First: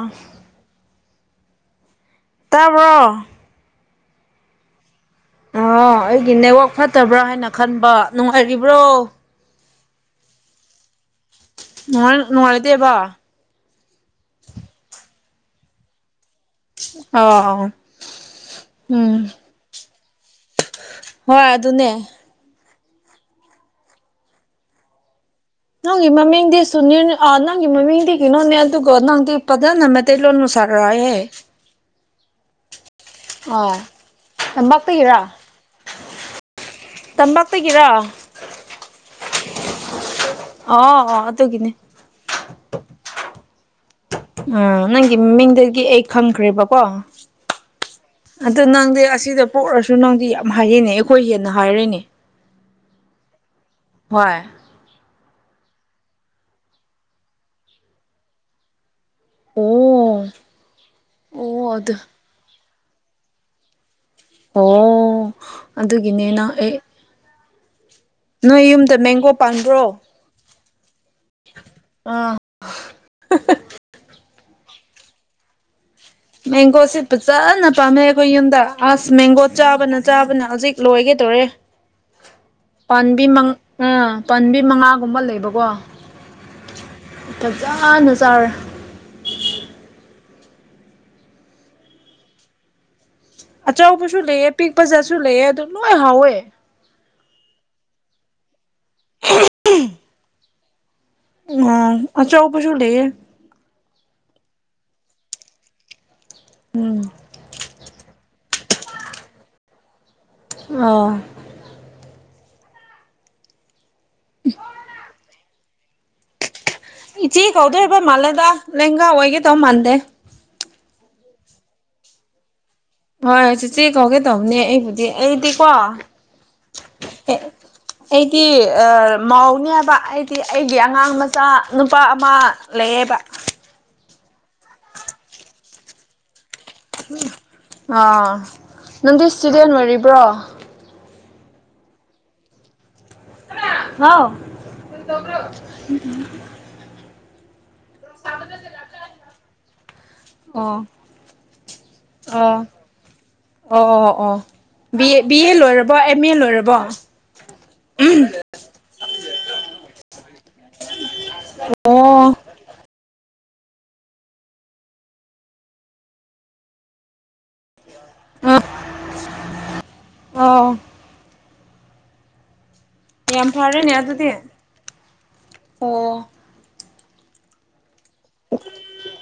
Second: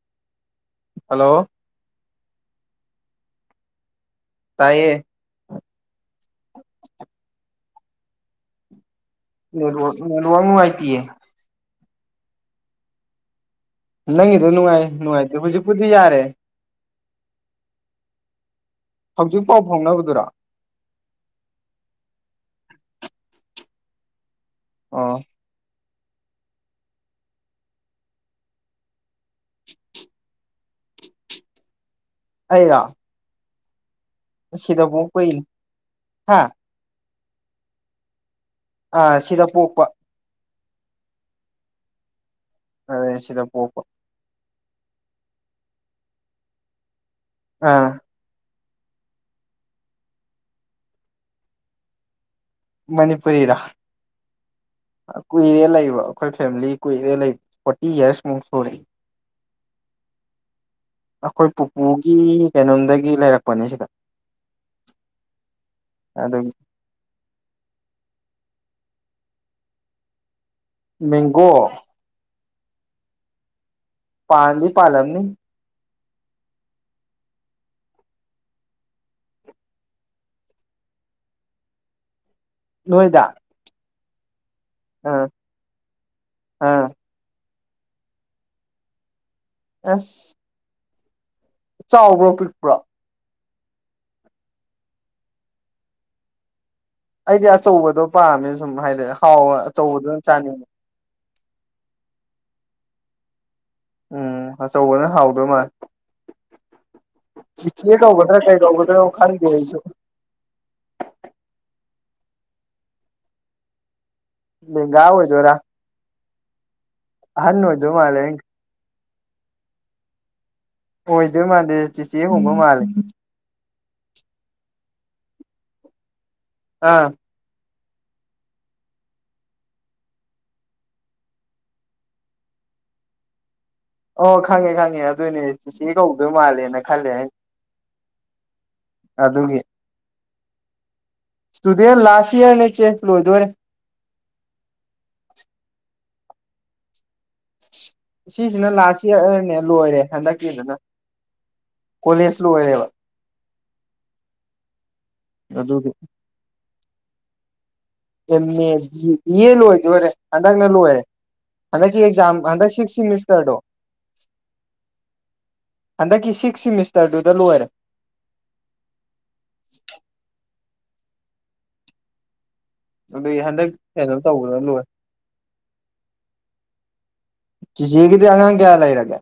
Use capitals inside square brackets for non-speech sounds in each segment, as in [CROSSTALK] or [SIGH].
ꯑ ꯍꯜꯂꯣ ꯇꯥꯕ꯭ꯔꯣ ꯇꯥꯏꯌꯦ ꯑ ꯑꯩꯒꯤ ꯅꯦꯠꯋꯥꯛ ꯐꯠꯇꯕ꯭ꯔꯥ ꯍꯥꯏꯅ ꯈꯟꯕ ꯅꯨꯡꯉꯥꯏꯔꯤꯕ꯭ꯔꯣ ꯅꯦꯠ ꯅꯦꯠꯋꯥꯥꯛ ꯅꯨꯡꯉꯥꯏꯇꯦ ꯉ ꯅꯣꯡꯉꯥꯂꯗꯦꯕꯣ ꯅꯪꯒꯤꯗꯣ ꯅꯨꯡꯉꯥꯏ ꯅꯨꯡꯉꯥꯏꯇꯦ ꯍꯧꯖꯤꯛꯄꯨꯗꯤ ꯌꯥꯔꯦ ꯑꯥ ꯍꯧꯖꯤꯛ ꯄꯥꯎ ꯐꯥꯎꯅꯕꯗꯨꯔꯥ ꯍꯣꯏ ꯑꯗꯨꯅꯦ ꯑꯥ ꯅꯪ ꯃꯃꯤꯗꯤꯁꯨꯅꯤ ꯅꯪꯒꯤ ꯃꯃꯤꯃꯗꯤꯅꯣꯅꯦ ꯑꯗꯨꯒꯣ ꯅꯪꯗꯤ ꯄ ꯅ ꯇꯂꯅ ꯃꯨꯁꯥꯔꯣꯏꯍꯦ ꯑꯩꯒ ꯑ ꯅꯝꯕꯥꯛꯄꯤꯒꯤꯔꯥ ꯄꯣꯛꯄꯩꯅꯤ ꯍꯥ ꯇꯝꯄꯥꯛꯇꯒꯤꯔꯥ ꯑ ꯁꯤꯗ ꯄꯣꯛꯄ ꯑꯣ ꯑꯣ ꯇ ꯀꯅꯦ ꯑ ꯁꯤꯗ ꯄꯣꯄ ꯎꯥ ꯅꯪꯒꯤ ꯃꯃꯤꯡꯗꯒꯤ ꯑꯩ ꯈꯪꯈ꯭ꯔꯦꯕꯀꯣ ꯑꯥ ꯑꯗꯨ ꯅꯪꯗꯤ ꯑꯁꯤꯗ ꯄꯣꯛꯔꯁꯨ ꯅꯪꯗꯤ ꯌꯥꯝ ꯍꯥꯏꯔꯤꯅꯦ ꯑꯩꯈꯣꯏ ꯍꯦꯟꯅ ꯍꯥꯏꯔꯅꯦ ꯃꯅꯤꯄꯨꯔꯤꯔ ꯍꯣꯏ ꯀꯨꯏꯔꯦ ꯂꯩꯕ ꯑꯩꯈꯣꯏ ꯐꯦꯃꯤꯂꯤ ꯀꯨꯏꯔꯦ ꯂꯩꯕ ꯐꯣꯔꯇꯤ ꯌꯔꯁꯃꯨꯛ ꯁꯨꯔꯦ ꯑꯣ ꯑꯩꯈꯣꯏ ꯑꯣ ꯑꯗꯨ ꯄꯨꯄꯨꯒꯤ ꯀꯩꯅꯣꯝꯗꯒꯤ ꯂꯩꯔꯛꯄꯅꯦ ꯁꯤꯗ ꯑꯣ ꯑꯗꯨꯒꯤꯅꯦ ꯅꯪ ꯑꯗꯨꯒꯤ ꯑꯩ ꯅꯣꯏ ꯌꯨꯝꯗ ꯃꯦꯡꯒꯣ ꯄꯅꯕ꯭ꯔꯣ ꯃꯦꯡꯒꯣ ꯑꯥ [UNINTELLIGIBLE] ꯄꯥꯟꯗꯤ ꯄꯥꯟꯂꯝꯅꯤ ꯃꯦꯡꯒꯣꯁꯦ ꯐꯖꯅ ꯄꯥꯝꯃꯦ ꯑꯩꯈꯣꯏ ꯌꯨꯝꯗ ꯑꯁ ꯃꯦꯡꯒꯣ ꯆꯥꯕꯅ ꯆꯥꯕꯅ ꯍꯧꯖꯤꯛ ꯂꯣꯏꯒꯗꯧꯔꯦ [UNINTELLIGIBLE] ꯅꯣꯏꯗ ꯄꯥꯝꯕꯤ ꯃꯉꯥ ꯄꯥꯝꯕꯤ ꯃꯉꯥꯒꯨꯝꯕ ꯑꯥ ꯂꯩꯕꯀꯣ ꯑꯥ ꯐꯖꯅ ꯆꯥꯔꯦ ꯑꯁ ꯆꯥꯎꯕ꯭ꯔꯣ ꯄꯤꯛꯄ꯭ꯔꯣ ꯑꯆꯧꯕꯁꯨ ꯂꯩꯑꯦ ꯄꯤꯛꯄꯁꯨ ꯂꯩꯑꯦ ꯑꯗꯨ ꯂꯣꯏ ꯍꯥꯎꯋꯦ ꯑꯩꯗꯤ ꯑꯆꯧꯕꯗꯣ ꯄꯥꯝꯃꯦ ꯁꯨꯝ ꯍꯥꯏꯗꯤ ꯍꯥꯎ ꯑꯆꯧꯕꯗꯨ ꯑꯗꯨꯝ ꯆꯥꯅꯤꯡꯉꯦ ꯎꯝ ꯑꯆꯧꯕꯁꯨ ꯂꯩꯌꯦ ꯎꯝ ꯑꯆꯧꯕꯅ ꯍꯥꯎꯗꯣꯏ ꯃꯥꯜꯂꯦ ꯎꯝ ꯆꯦ ꯆꯦ ꯀꯧꯒꯗ꯭ꯔ ꯀꯩ ꯀꯧꯗꯣꯏꯅꯣ ꯈꯪꯗꯦ ꯑꯩꯁꯨ ꯑꯣ ꯂꯦꯡꯒꯥ ꯑꯣꯏꯗꯣꯏꯔ ꯏꯆꯦ ꯑꯣꯏꯗꯣꯏ ꯀꯧꯒꯗꯕ ꯃꯥꯜꯂꯦ ꯃꯥꯜꯂꯤꯗ ꯂꯦꯡꯒꯥ ꯑꯣꯏꯗꯧ ꯃꯥꯟꯗꯦ ꯑꯣꯏꯗꯣꯏ ꯃꯥꯜꯗꯦ ꯆꯤꯆꯦ ꯒꯨꯝꯕ ꯃꯥꯜꯂꯦ ꯍꯣꯏ ꯆꯤꯆꯦ ꯀꯧꯒꯦ ꯇꯧꯕꯅꯦ ꯑꯩꯕꯨꯗꯤ ꯑꯩꯗꯤꯀꯣ ꯑꯥ ꯑꯩꯗꯤ ꯃꯥꯎꯅꯦ ꯍꯥꯏꯕ ꯑꯩꯗꯤ ꯑꯩꯒꯤ ꯑꯉꯥꯡ ꯃꯆꯥ ꯅꯨꯄꯥ ꯑꯃ ꯂꯩꯌꯦꯕ ꯑꯣ ꯈꯪꯉꯦ ꯈꯪꯉꯦ ꯑꯗꯨꯏꯅꯦ ꯆꯤꯆꯦ ꯀꯧꯗꯣꯏ ꯃꯥꯜꯂꯦ ꯑꯥ ꯅꯪꯗꯤ ꯑꯗꯨꯒꯤ ꯏꯁꯇꯨꯗꯦꯟ ꯑꯣꯏꯔꯤꯕ꯭ꯔꯣ ꯏꯁꯇꯨꯗꯦꯟ ꯂꯥꯁ ꯏꯌꯔꯅꯦ ꯆꯦ ꯂꯣꯏꯗꯣꯔꯦ [UNINTELLIGIBLE] ꯀꯔꯤ ꯇꯧꯒꯦꯔꯣ ꯁꯤꯁꯤꯅ ꯂꯥꯁ ꯏꯌꯥꯔꯅꯦ ꯂꯣꯏꯔꯦ ꯍꯟꯗꯛꯀꯤꯗꯨꯅ ꯑꯣ ꯀꯣꯂꯦꯖ ꯑꯣ ꯂꯣꯏꯔꯦꯕ ꯑꯣ ꯑꯣ ꯑꯣ ꯕꯤ ꯑꯦ ꯕꯤ ꯑꯦ ꯑꯗꯨꯒꯤ ꯂꯣꯏꯔꯕ ꯑꯦ ꯑꯦ ꯃꯦ ꯂꯣꯏꯔꯕꯣ ꯑꯦꯝ ꯑꯦ ꯕꯤ ꯑꯦ ꯂꯣꯏꯗꯣꯔꯦ ꯍꯟꯗꯛꯅ ꯂꯣꯏꯔꯦ ꯍꯟꯗꯛꯀꯤ ꯑꯣ ꯑꯦꯛꯖꯥꯥꯝ ꯍꯟꯗ ꯁꯤꯛꯁ ꯁꯤꯃꯤꯁ ꯇꯔꯗꯣ ꯍꯟꯗꯛꯀꯤ ꯁꯤꯛꯁ ꯁꯤꯃꯤꯁꯇꯔꯗꯨꯗ ꯂꯣꯏꯔꯦ ꯑ ꯑꯣ ꯑꯗꯨ ꯌꯥꯝ ꯍꯟꯗꯛ ꯐꯔꯦꯅꯦ ꯀꯩꯅꯣ ꯑꯗꯨꯗꯤ ꯇꯧꯕꯅ ꯂꯣꯏꯔꯦ ꯑꯣ ꯆꯦꯆꯦꯒꯤꯗꯤ ꯑꯉꯥꯡ ꯀꯌꯥ ꯂꯩꯔꯒꯦ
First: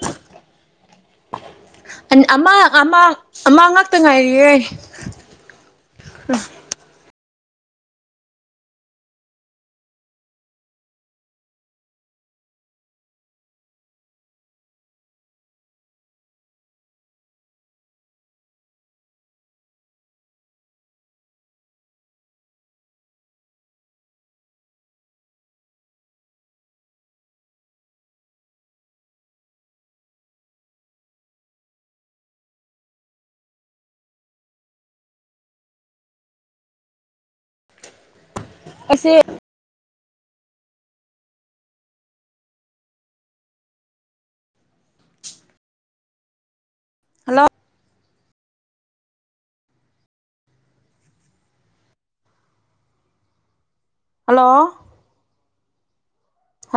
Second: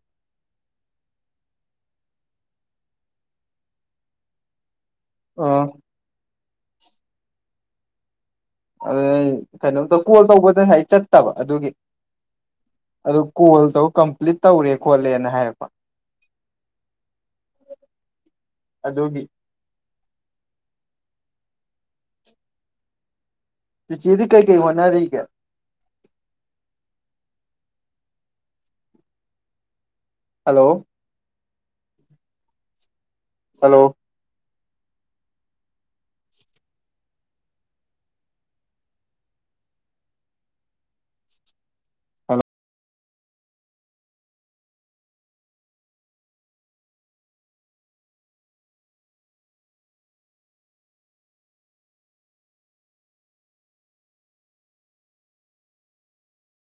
ꯑꯃ ꯑꯃ ꯑꯃ ꯉꯥꯛꯇ ꯉꯥꯏꯔꯤꯌꯦ ꯑꯣ ꯑꯗꯨ ꯀꯩꯅꯣꯝ ꯀꯣꯜ ꯇꯧꯕꯗ ꯉꯁꯥꯏ ꯆꯠꯇꯕ ꯑꯗꯨꯒꯤ ꯑꯗꯨ ꯀꯣꯜ ꯇꯧꯔ ꯀꯝꯄ꯭ꯂꯤꯠ ꯇꯧꯔꯦ ꯈꯣꯠꯂꯦꯅ ꯍꯥꯏꯔꯛꯄ ꯑꯗꯨꯒꯤ ꯆꯤꯆꯦꯗꯤ ꯀꯩ ꯀꯩ ꯍꯣꯠꯅꯔꯤꯒꯦ ꯍꯜꯂꯣ ꯍꯜꯂꯣ ꯑꯩꯁꯦ ꯑ ꯍꯜꯂꯣ ꯍꯜꯂꯣ